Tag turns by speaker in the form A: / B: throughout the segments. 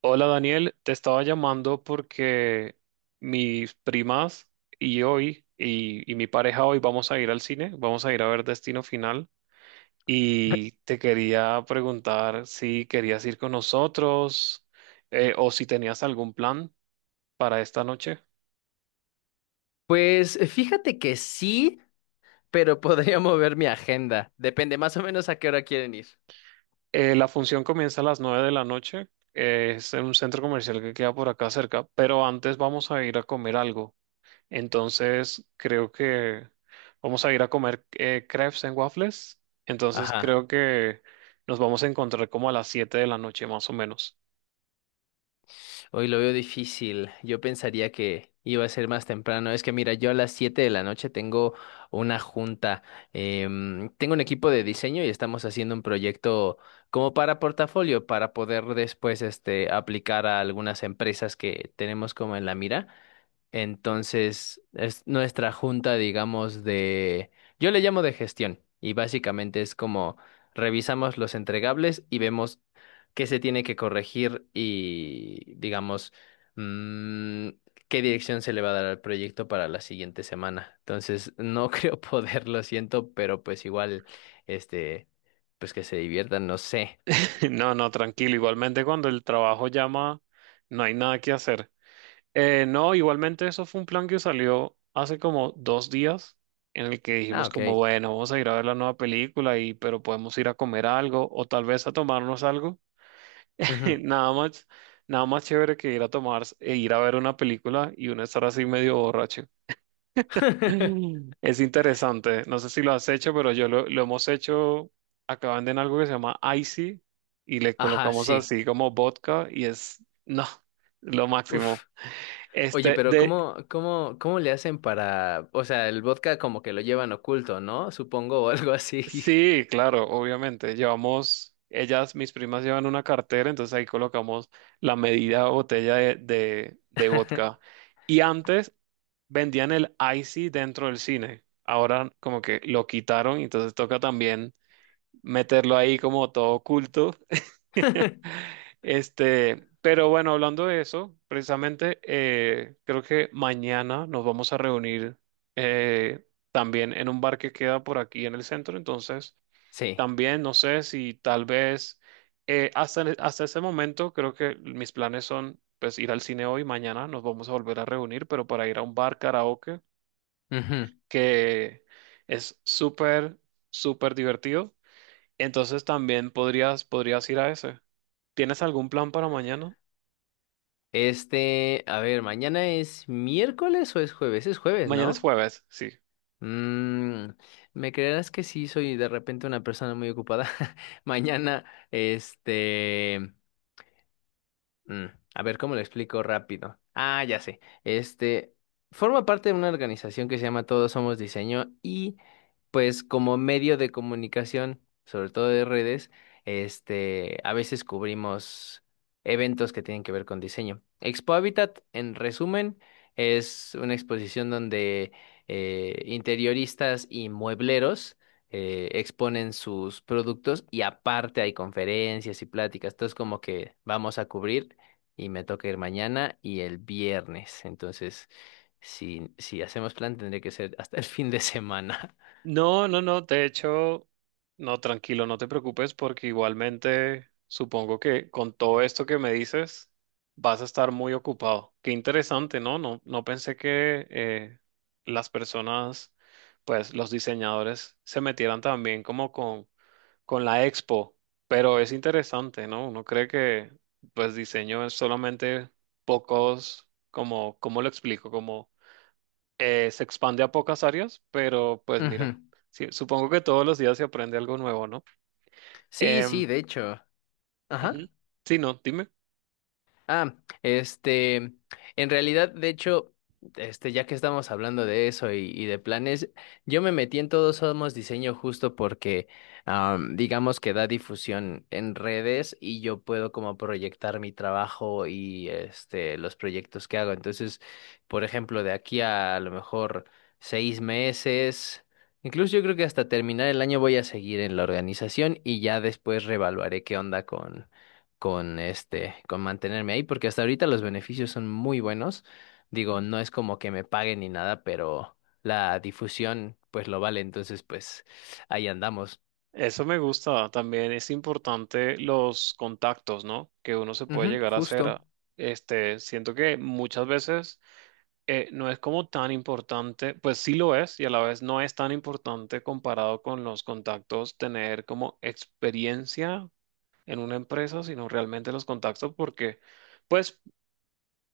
A: Hola Daniel, te estaba llamando porque mis primas y mi pareja hoy vamos a ir al cine, vamos a ir a ver Destino Final y te quería preguntar si querías ir con nosotros, o si tenías algún plan para esta noche.
B: Pues fíjate que sí, pero podría mover mi agenda. Depende más o menos a qué hora quieren ir.
A: La función comienza a las 9 de la noche, es en un centro comercial que queda por acá cerca, pero antes vamos a ir a comer algo. Entonces, creo que vamos a ir a comer crepes en waffles. Entonces,
B: Ajá.
A: creo que nos vamos a encontrar como a las 7 de la noche, más o menos.
B: Hoy lo veo difícil. Yo pensaría que iba a ser más temprano. Es que mira, yo a las 7 de la noche tengo una junta. Tengo un equipo de diseño y estamos haciendo un proyecto como para portafolio, para poder después este, aplicar a algunas empresas que tenemos como en la mira. Entonces, es nuestra junta, digamos, de... Yo le llamo de gestión y básicamente es como revisamos los entregables y vemos qué se tiene que corregir y, digamos, mm, qué dirección se le va a dar al proyecto para la siguiente semana. Entonces, no creo poder, lo siento, pero pues igual, este, pues que se diviertan, no sé.
A: No, no, tranquilo. Igualmente, cuando el trabajo llama, no hay nada que hacer. No, igualmente, eso fue un plan que salió hace como 2 días, en el que
B: Ah,
A: dijimos
B: ok.
A: como, bueno, vamos a ir a ver la nueva película pero podemos ir a comer algo o tal vez a tomarnos algo.
B: Ujú.
A: Nada más, nada más chévere que ir a tomar e ir a ver una película y uno estar así medio borracho. Es interesante. No sé si lo has hecho, pero yo lo hemos hecho. Acá venden algo que se llama Icy y le
B: Ajá,
A: colocamos
B: sí.
A: así como vodka y es, no, lo
B: Uf.
A: máximo.
B: Oye,
A: Este,
B: pero
A: de,
B: ¿cómo le hacen para, o sea, el vodka como que lo llevan oculto, ¿no? Supongo, o algo así.
A: sí, claro, obviamente. Llevamos, ellas, mis primas llevan una cartera, entonces ahí colocamos la medida botella de vodka. Y antes, vendían el icy dentro del cine. Ahora como que lo quitaron, entonces toca también meterlo ahí como todo oculto. Pero bueno, hablando de eso, precisamente creo que mañana nos vamos a reunir eh, también en un bar que queda por aquí en el centro. Entonces,
B: Sí.
A: también no sé si tal vez, hasta ese momento creo que mis planes son pues ir al cine hoy, mañana nos vamos a volver a reunir, pero para ir a un bar karaoke
B: Ujú.
A: que es súper, súper divertido. Entonces también podrías ir a ese. ¿Tienes algún plan para mañana?
B: Este, a ver, ¿mañana es miércoles o es jueves? Es jueves,
A: Mañana es
B: ¿no?
A: jueves, sí.
B: Mm, Me creerás que sí soy de repente una persona muy ocupada. Mañana, este. Mm, a ver, ¿cómo lo explico rápido? Ah, ya sé. Este forma parte de una organización que se llama Todos Somos Diseño y pues como medio de comunicación, sobre todo de redes, este, a veces cubrimos eventos que tienen que ver con diseño. Expo Habitat, en resumen, es una exposición donde interioristas y muebleros exponen sus productos y aparte hay conferencias y pláticas. Entonces como que vamos a cubrir y me toca ir mañana y el viernes. Entonces, si hacemos plan, tendría que ser hasta el fin de semana.
A: No, de hecho, no, tranquilo, no te preocupes porque igualmente supongo que con todo esto que me dices vas a estar muy ocupado. Qué interesante, ¿no? No, no pensé que las personas, pues los diseñadores se metieran también como con la Expo, pero es interesante, ¿no? Uno cree que pues diseño es solamente pocos, como, ¿cómo lo explico? Como se expande a pocas áreas, pero pues mira,
B: Ujú.
A: sí, supongo que todos los días se aprende algo nuevo, ¿no?
B: Sí,
A: Em,
B: sí, de hecho.
A: ujú.
B: Ajá.
A: Sí, no, dime.
B: Ah, este, en realidad, de hecho, este, ya que estamos hablando de eso y de planes, yo me metí en Todos Somos Diseño justo porque, am, digamos que da difusión en redes y yo puedo como proyectar mi trabajo y este, los proyectos que hago. Entonces, por ejemplo, de aquí a lo mejor 6 meses, incluso yo creo que hasta terminar el año voy a seguir en la organización y ya después reevaluaré qué onda con este, con mantenerme ahí, porque hasta ahorita los beneficios son muy buenos. Digo, no es como que me paguen ni nada, pero la difusión pues lo vale, entonces pues ahí andamos.
A: Eso me gusta. También es importante los contactos, ¿no? Que uno se puede
B: Ujú,
A: llegar a hacer.
B: justo.
A: Este, siento que muchas veces no es como tan importante, pues sí lo es y a la vez no es tan importante comparado con los contactos tener como experiencia en una empresa, sino realmente los contactos porque, pues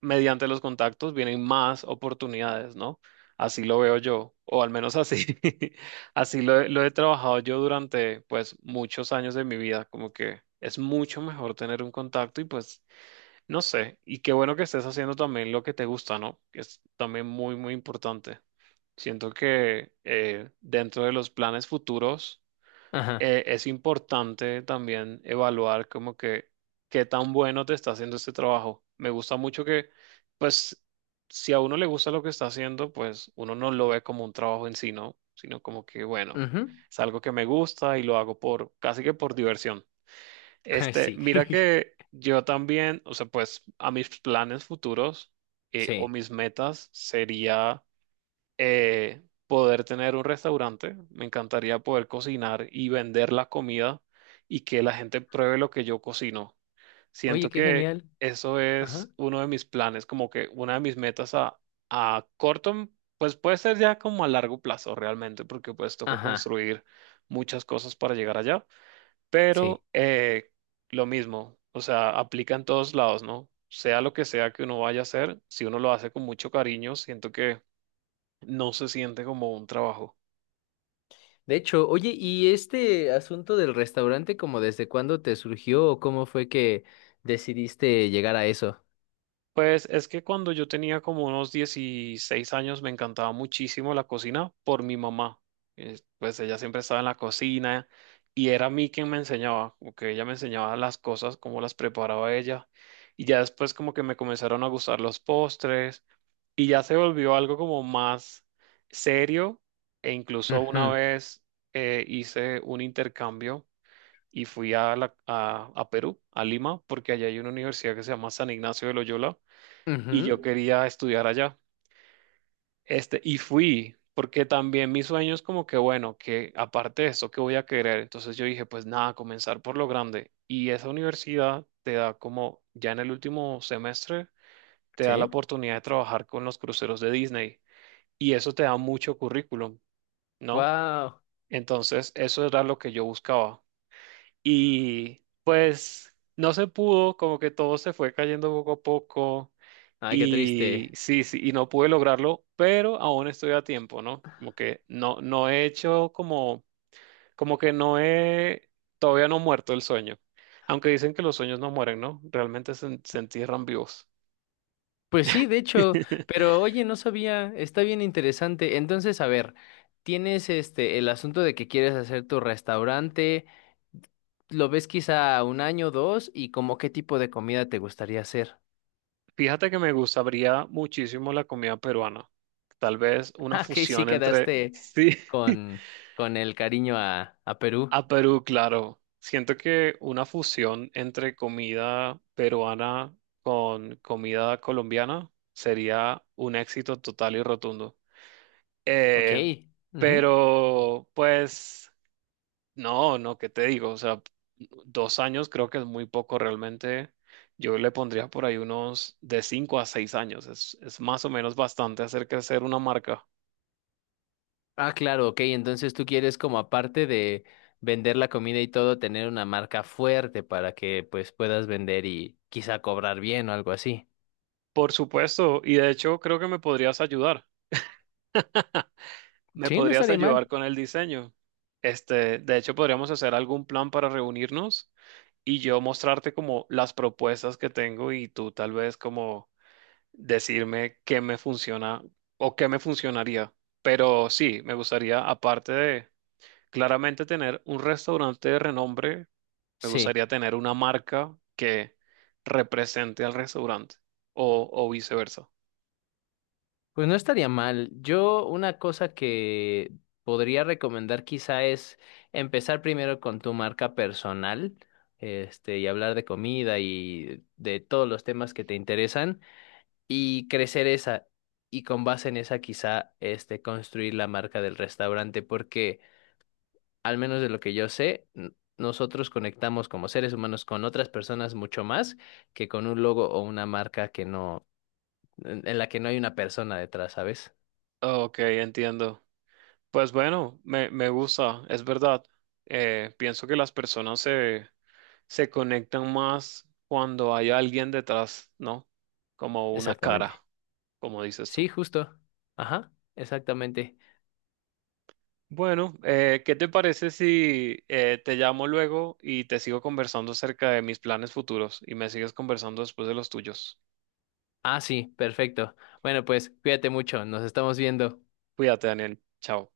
A: mediante los contactos vienen más oportunidades, ¿no? Así lo veo yo, o al menos así, así lo, lo he trabajado yo durante, pues, muchos años de mi vida, como que es mucho mejor tener un contacto y pues, no sé, y qué bueno que estés haciendo también lo que te gusta, ¿no? Que es también muy, muy importante. Siento que dentro de los planes futuros
B: Ajá.
A: es importante también evaluar como que qué tan bueno te está haciendo este trabajo. Me gusta mucho que, pues, si a uno le gusta lo que está haciendo, pues uno no lo ve como un trabajo en sí, ¿no? Sino como que, bueno,
B: Ujú.
A: es algo que me gusta y lo hago por, casi que por diversión. Este,
B: Sí.
A: mira que yo también, o sea, pues a mis planes futuros, o
B: Sí.
A: mis metas sería poder tener un restaurante, me encantaría poder cocinar y vender la comida y que la gente pruebe lo que yo cocino.
B: Oye,
A: Siento
B: qué
A: que
B: genial.
A: eso
B: Ajá.
A: es uno de mis planes, como que una de mis metas a corto, pues puede ser ya como a largo plazo realmente, porque pues toca
B: Ajá.
A: construir muchas cosas para llegar allá,
B: Sí.
A: pero lo mismo, o sea, aplica en todos lados, ¿no? Sea lo que sea que uno vaya a hacer, si uno lo hace con mucho cariño, siento que no se siente como un trabajo.
B: De hecho, oye, ¿y este asunto del restaurante, como desde cuándo te surgió o cómo fue que decidiste llegar a eso?
A: Pues es que cuando yo tenía como unos 16 años me encantaba muchísimo la cocina por mi mamá. Pues ella siempre estaba en la cocina y era a mí quien me enseñaba, como que ella me enseñaba las cosas, cómo las preparaba ella. Y ya después como que me comenzaron a gustar los postres y ya se volvió algo como más serio e incluso una
B: Ujú,
A: vez hice un intercambio y fui a, a Perú, a Lima, porque allá hay una universidad que se llama San Ignacio de Loyola y yo
B: ujú,
A: quería estudiar allá. Este, y fui, porque también mi sueño es como que, bueno, que aparte de eso, ¿qué voy a querer? Entonces yo dije, pues nada, comenzar por lo grande. Y esa universidad te da como, ya en el último semestre, te da la
B: sí.
A: oportunidad de trabajar con los cruceros de Disney y eso te da mucho currículum, ¿no?
B: Wow.
A: Entonces, eso era lo que yo buscaba. Y pues no se pudo, como que todo se fue cayendo poco a poco.
B: Ay, qué
A: Y
B: triste.
A: sí, sí, y no pude lograrlo, pero aún estoy a tiempo, ¿no? Como que no, no he hecho como, como que todavía no he muerto el sueño. Aunque dicen que los sueños no mueren, ¿no? Realmente se entierran vivos.
B: Pues sí, de hecho, pero oye, no sabía, está bien interesante. Entonces, a ver, tienes este el asunto de que quieres hacer tu restaurante, lo ves quizá un año, dos, y como qué tipo de comida te gustaría hacer.
A: Fíjate que me gustaría muchísimo la comida peruana. Tal vez una
B: Ah, que sí
A: fusión entre...
B: quedaste
A: Sí.
B: con, con el cariño a Perú.
A: A Perú, claro. Siento que una fusión entre comida peruana con comida colombiana sería un éxito total y rotundo.
B: Ok.
A: Eh,
B: Ujú.
A: pero, no, ¿qué te digo? O sea, 2 años creo que es muy poco realmente. Yo le pondría por ahí unos de 5 a 6 años. Es más o menos bastante hacer crecer una marca.
B: Ah, claro, ok. Entonces tú quieres como aparte de vender la comida y todo, tener una marca fuerte para que pues puedas vender y quizá cobrar bien o algo así.
A: Por supuesto, y de hecho creo que me podrías ayudar. ¿Me
B: Sí, no
A: podrías
B: estaría
A: ayudar
B: mal.
A: con el diseño? Este, de hecho, podríamos hacer algún plan para reunirnos y yo mostrarte como las propuestas que tengo y tú tal vez como decirme qué me funciona o qué me funcionaría. Pero sí, me gustaría, aparte de claramente tener un restaurante de renombre, me
B: Sí,
A: gustaría tener una marca que represente al restaurante o viceversa.
B: pues no estaría mal. Yo una cosa que podría recomendar quizá es empezar primero con tu marca personal, este, y hablar de comida y de todos los temas que te interesan. Y crecer esa y con base en esa quizá este construir la marca del restaurante porque al menos de lo que yo sé nosotros conectamos como seres humanos con otras personas mucho más que con un logo o una marca que no en la que no hay una persona detrás, ¿sabes?
A: Ok, entiendo. Pues bueno, me gusta, es verdad. Pienso que las personas se conectan más cuando hay alguien detrás, ¿no? Como una cara,
B: Exactamente.
A: como dices
B: Sí,
A: tú.
B: justo. Ajá, exactamente.
A: Bueno, ¿qué te parece si te llamo luego y te sigo conversando acerca de mis planes futuros y me sigues conversando después de los tuyos?
B: Ah, sí, perfecto. Bueno, pues cuídate mucho, nos estamos viendo.
A: Cuídate, Daniel. Chao.